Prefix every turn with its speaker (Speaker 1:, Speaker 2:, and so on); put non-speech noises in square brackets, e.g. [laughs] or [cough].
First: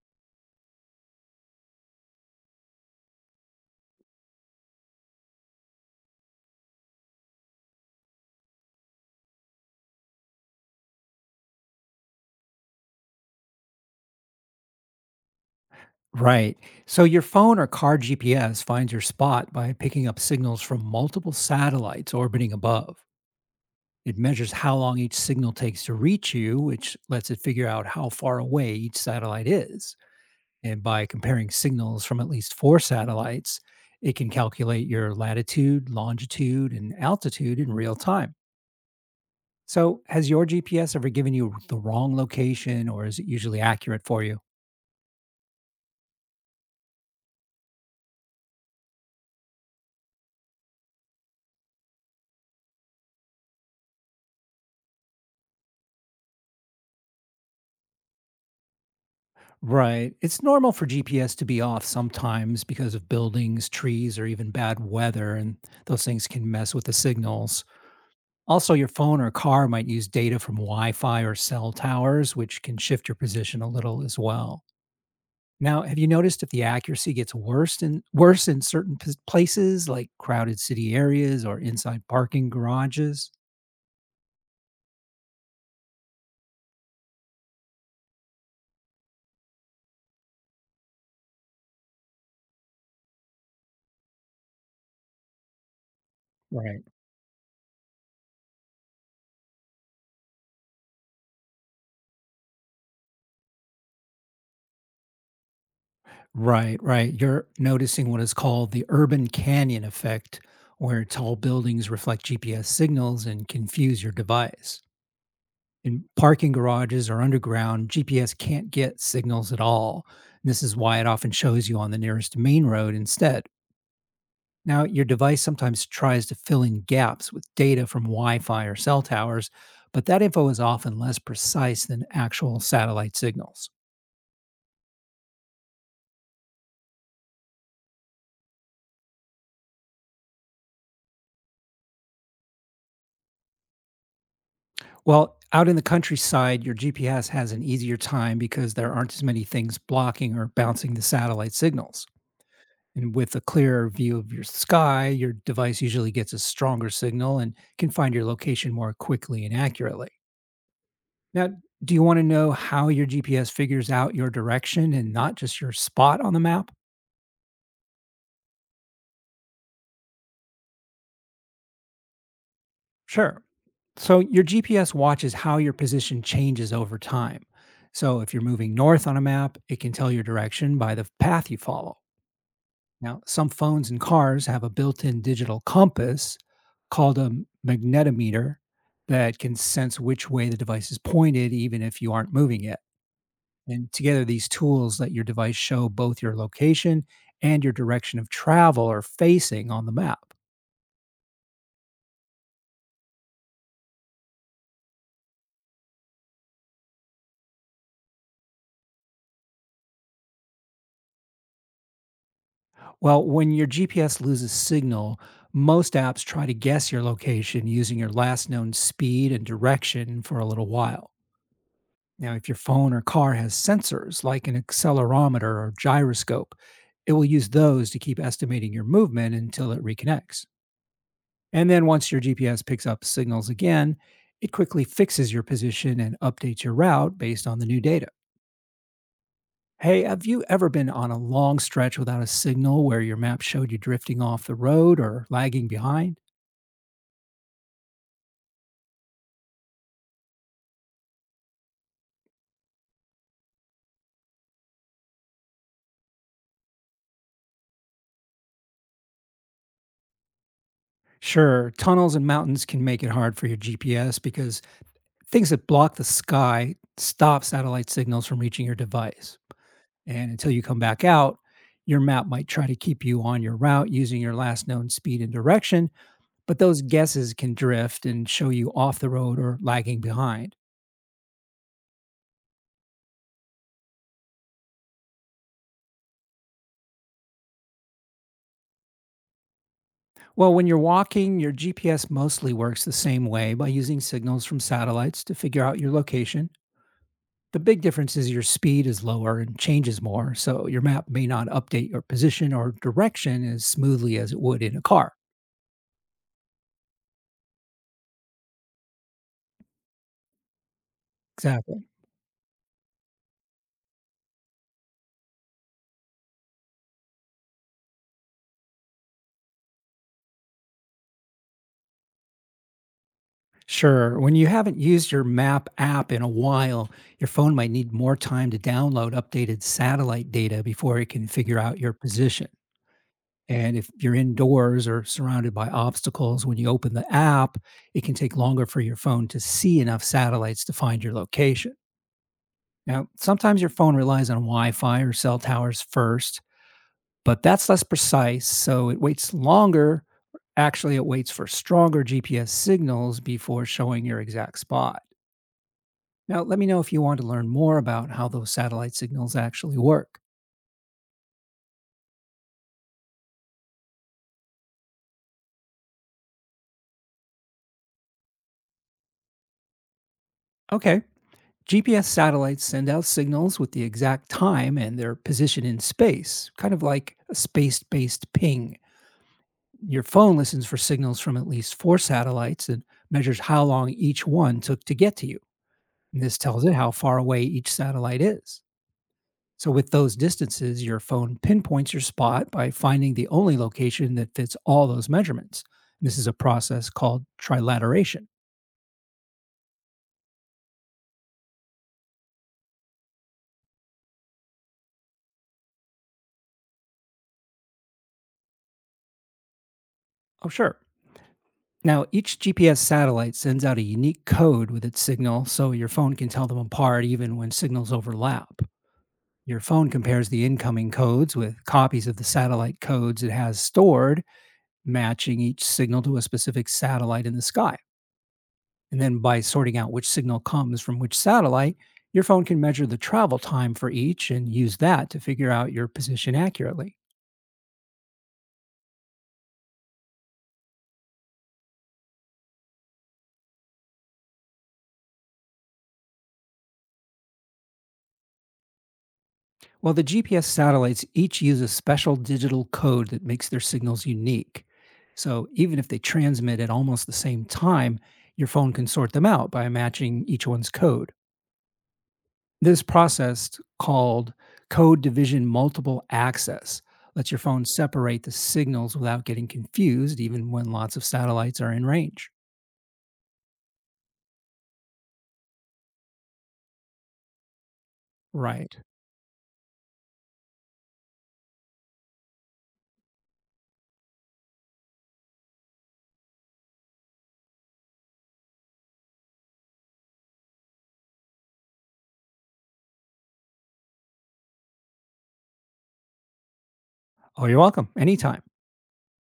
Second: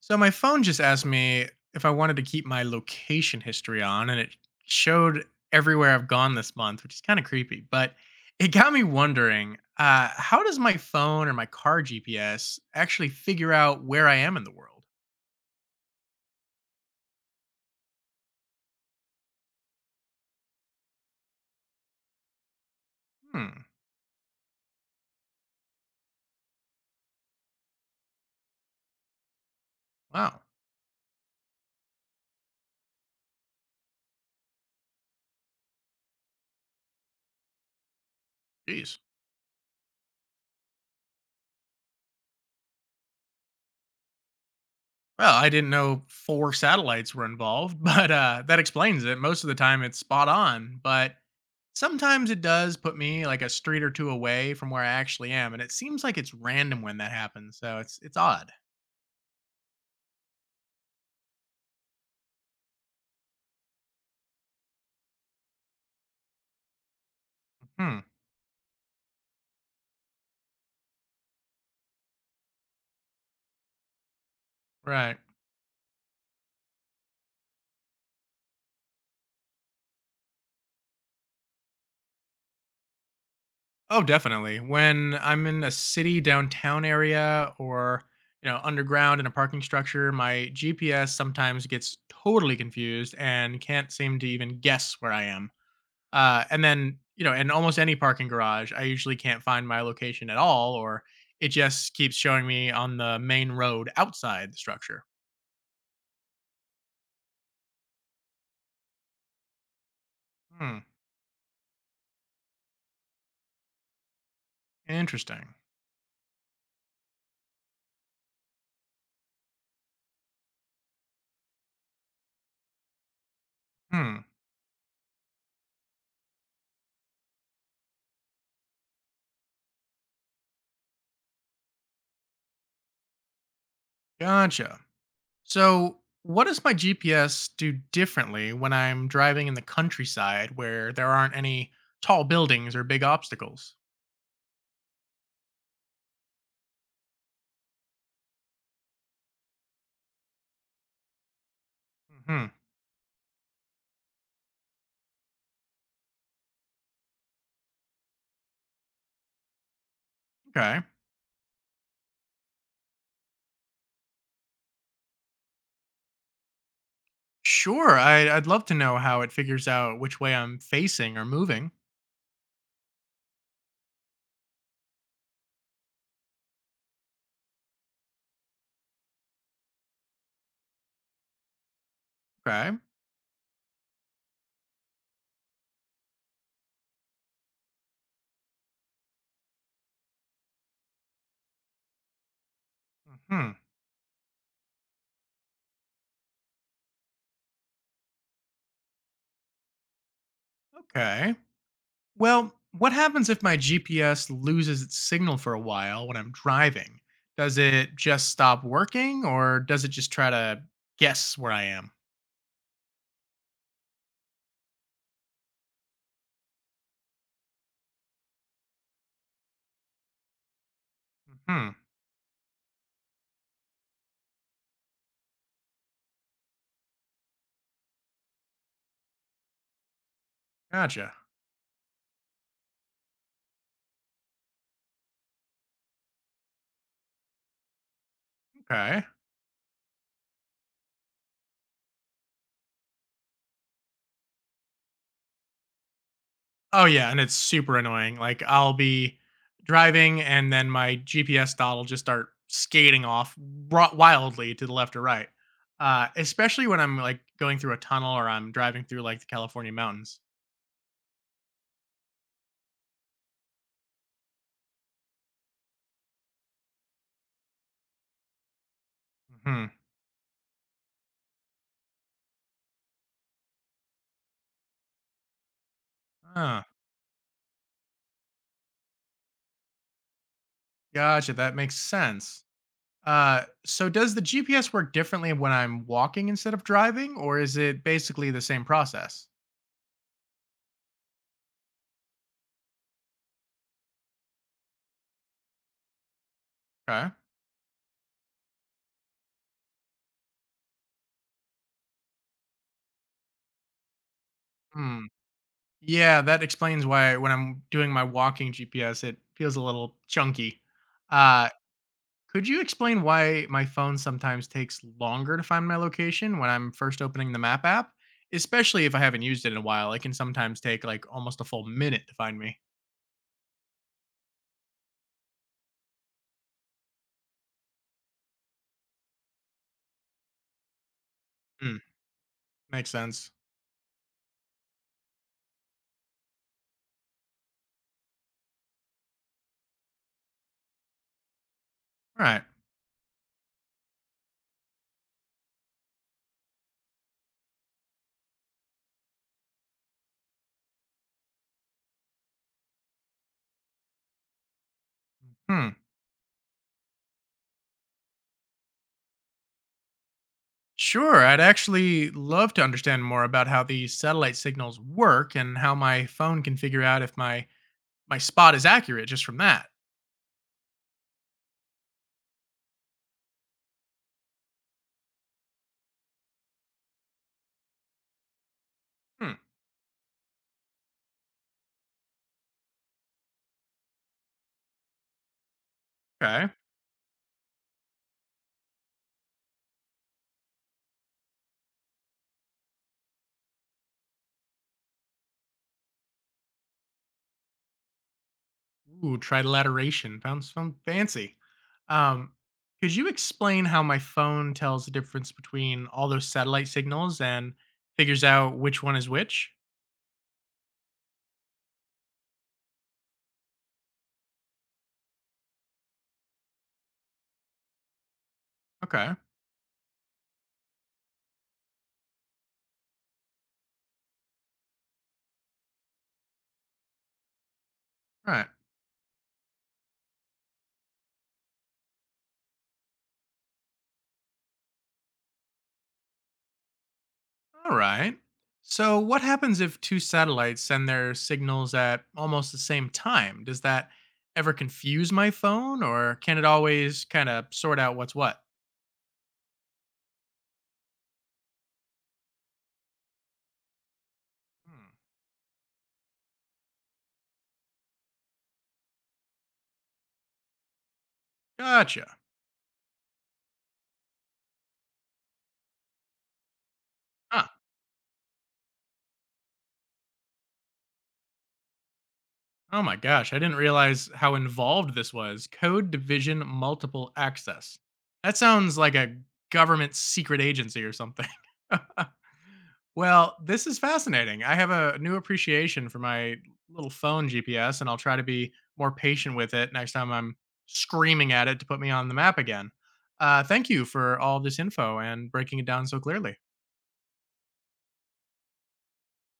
Speaker 1: So my phone just asked me if I wanted to keep my location history on, and it showed everywhere I've gone this month, which is kind of creepy. But it got me wondering, how does my phone or my car GPS actually figure out where I am in the world?
Speaker 2: Right. So your phone or car GPS finds your spot by picking up signals from multiple satellites orbiting above.
Speaker 1: Hmm.
Speaker 2: It measures how long each signal takes to reach you, which lets it figure out how far away each satellite is.
Speaker 1: Wow.
Speaker 2: And by comparing signals from at least four satellites, it can calculate your latitude, longitude, and altitude in real time.
Speaker 1: Jeez.
Speaker 2: So, has your GPS ever given you the wrong location, or is it usually accurate for you?
Speaker 1: Well, I didn't know four satellites were involved, [laughs] but, that explains it. Most of the time, it's spot on, but sometimes it does put me, like, a street or two away from where I actually am, and it seems like it's random when that happens, so it's odd.
Speaker 2: Right. It's normal for GPS to be off sometimes because of buildings, trees, or even bad weather, and those things can mess with the signals.
Speaker 1: Hmm,
Speaker 2: Also, your phone or car might use data from Wi Fi or cell towers, which can shift your position a little as well.
Speaker 1: right.
Speaker 2: Now, have you noticed if the accuracy gets worse in certain places like crowded city areas or inside parking garages?
Speaker 1: Oh, definitely. When I'm in a city downtown area or, underground in a parking structure, my GPS sometimes gets totally confused and can't seem to even guess where I am. And
Speaker 2: Right.
Speaker 1: then, in almost any parking garage, I usually can't find my location at all, or it just keeps showing me on the main road outside the structure.
Speaker 2: Right, right. You're noticing what is called the urban canyon effect,
Speaker 1: Hmm.
Speaker 2: where tall buildings reflect GPS signals and confuse your device.
Speaker 1: Interesting.
Speaker 2: In parking garages or underground, GPS can't get signals at all. This is why it often shows you on the nearest main road instead.
Speaker 1: Hmm.
Speaker 2: Now, your device sometimes tries to fill in gaps with data from Wi Fi or cell towers, but that info is often less precise than actual satellite signals.
Speaker 1: Gotcha. So, what does my GPS do differently when I'm driving in the countryside where there aren't any tall buildings or big obstacles?
Speaker 2: Well, out in the countryside, your GPS has an easier time because there aren't as many things blocking or bouncing the satellite signals.
Speaker 1: Hmm.
Speaker 2: And with a clearer view of your sky, your device usually gets a stronger signal and can find your location more quickly and accurately.
Speaker 1: Okay.
Speaker 2: Now, do you want to know how your GPS figures out your direction and not just your spot on the map?
Speaker 1: Sure. I'd love to know how it figures out which way I'm facing or moving.
Speaker 2: Sure. So, your GPS watches how your position changes over time. So, if you're moving north on a map, it can tell your direction by the path you follow.
Speaker 1: Okay.
Speaker 2: Now, some phones and cars have a built in digital compass called a magnetometer that can sense which way the device is pointed, even if you aren't moving it.
Speaker 1: Hmm.
Speaker 2: And together, these tools let your device show both your location and your direction of travel or facing on the map.
Speaker 1: Okay. Well, what happens if my GPS loses its signal for a while when I'm driving? Does it just stop working or does it just try to guess where I am?
Speaker 2: Well, when your GPS loses signal, most apps try to guess your location using your last known speed and direction for a little while.
Speaker 1: Hmm.
Speaker 2: Now, if your phone or car has sensors like an accelerometer or gyroscope, it will use those to keep estimating your movement until it reconnects.
Speaker 1: Gotcha.
Speaker 2: And then once your GPS picks up signals again, it quickly fixes your position and updates your route based on the new data.
Speaker 1: Okay.
Speaker 2: Hey, have you ever been on a long stretch without a signal where your map showed you drifting off the road or lagging behind?
Speaker 1: Oh, yeah. And it's super annoying. Like, I'll be driving and then my GPS dot will just start skating off wildly to the left or right. Especially when I'm like going through a tunnel or I'm driving through like the California mountains.
Speaker 2: Sure, tunnels and mountains can make it hard for your GPS because things that block the sky stop satellite signals from reaching your device.
Speaker 1: Hmm.
Speaker 2: And until you come back out, your map might try to keep you on your route using your last known speed and direction, but
Speaker 1: Ah,
Speaker 2: those guesses can drift and show you off the road or lagging behind.
Speaker 1: gotcha. That makes sense. So does the GPS work differently when I'm walking instead of driving, or is it basically the same process?
Speaker 2: Well, when you're walking, your GPS mostly works the same way by using signals from satellites to figure out your location.
Speaker 1: Okay.
Speaker 2: The big difference is your speed is lower and changes more, so your map may not update your position or direction as smoothly as it would in a
Speaker 1: Hmm.
Speaker 2: car.
Speaker 1: Yeah, that explains why when I'm doing my walking GPS, it feels a little chunky. Uh,
Speaker 2: Exactly.
Speaker 1: could you explain why my phone sometimes takes longer to find my location when I'm first opening the map app? Especially if I haven't used it in a while, it can sometimes take like almost a full minute to find me.
Speaker 2: Sure. When you haven't used your map app in a while, your phone might need more time to download updated satellite data before it can figure
Speaker 1: Hmm.
Speaker 2: out your position.
Speaker 1: Makes sense.
Speaker 2: And if you're indoors or surrounded by obstacles when you open the app, it can take longer for your phone to see enough satellites to find your location.
Speaker 1: All right.
Speaker 2: Now, sometimes your phone relies on Wi Fi or cell towers first, but that's less precise. So it waits longer. Actually, it waits for stronger GPS signals before showing your exact spot.
Speaker 1: Hmm.
Speaker 2: Now, let me know if you want to learn more about how those satellite signals actually work.
Speaker 1: Sure, I'd actually love to understand more about how these satellite signals work and how my phone can figure out if my spot is accurate just from that.
Speaker 2: Okay, GPS satellites send out signals with the exact time and their position in space, kind of like a space based ping.
Speaker 1: Hmm.
Speaker 2: Your phone listens for signals from at least four satellites and measures how long each one took to get to you. And this
Speaker 1: Okay.
Speaker 2: tells it how far away each satellite is. So, with those distances, your phone pinpoints your spot by finding the only location that fits all those measurements. This is a process called trilateration.
Speaker 1: Ooh, trilateration. Sounds fancy. Um, could you explain how my phone tells the difference between all those satellite signals and figures out which one is which?
Speaker 2: Oh, sure. Now, each GPS satellite sends out a unique code with its signal so your phone can tell them apart even when signals overlap.
Speaker 1: Okay. Right.
Speaker 2: Your phone compares the incoming codes with copies of the satellite codes it has stored, matching each signal to a specific satellite in the sky. And then by sorting out which signal comes from which satellite, your phone can measure the travel time for each and use that to figure out your position accurately.
Speaker 1: All right. So, what happens if two satellites send their signals at almost the same time? Does that ever confuse my phone, or can it always kind of sort out what's what?
Speaker 2: Well, the GPS satellites each use a special digital code that makes their signals unique.
Speaker 1: Hmm,
Speaker 2: So even if they transmit at almost the same time, your phone can sort them out by matching each one's code.
Speaker 1: gotcha.
Speaker 2: This process, called code division multiple access, lets your
Speaker 1: Huh.
Speaker 2: phone separate the signals without getting confused, even when lots of satellites are in range.
Speaker 1: Oh my gosh, I didn't realize how involved this was. Code division multiple access. That
Speaker 2: Right.
Speaker 1: sounds like a government secret agency or something. [laughs] Well, this is fascinating. I have a new appreciation for my little phone GPS, and I'll try to be more patient with it next time I'm screaming at it to put me on the map again. Thank you for all this info and breaking it down so clearly.
Speaker 2: Oh, you're welcome. Anytime.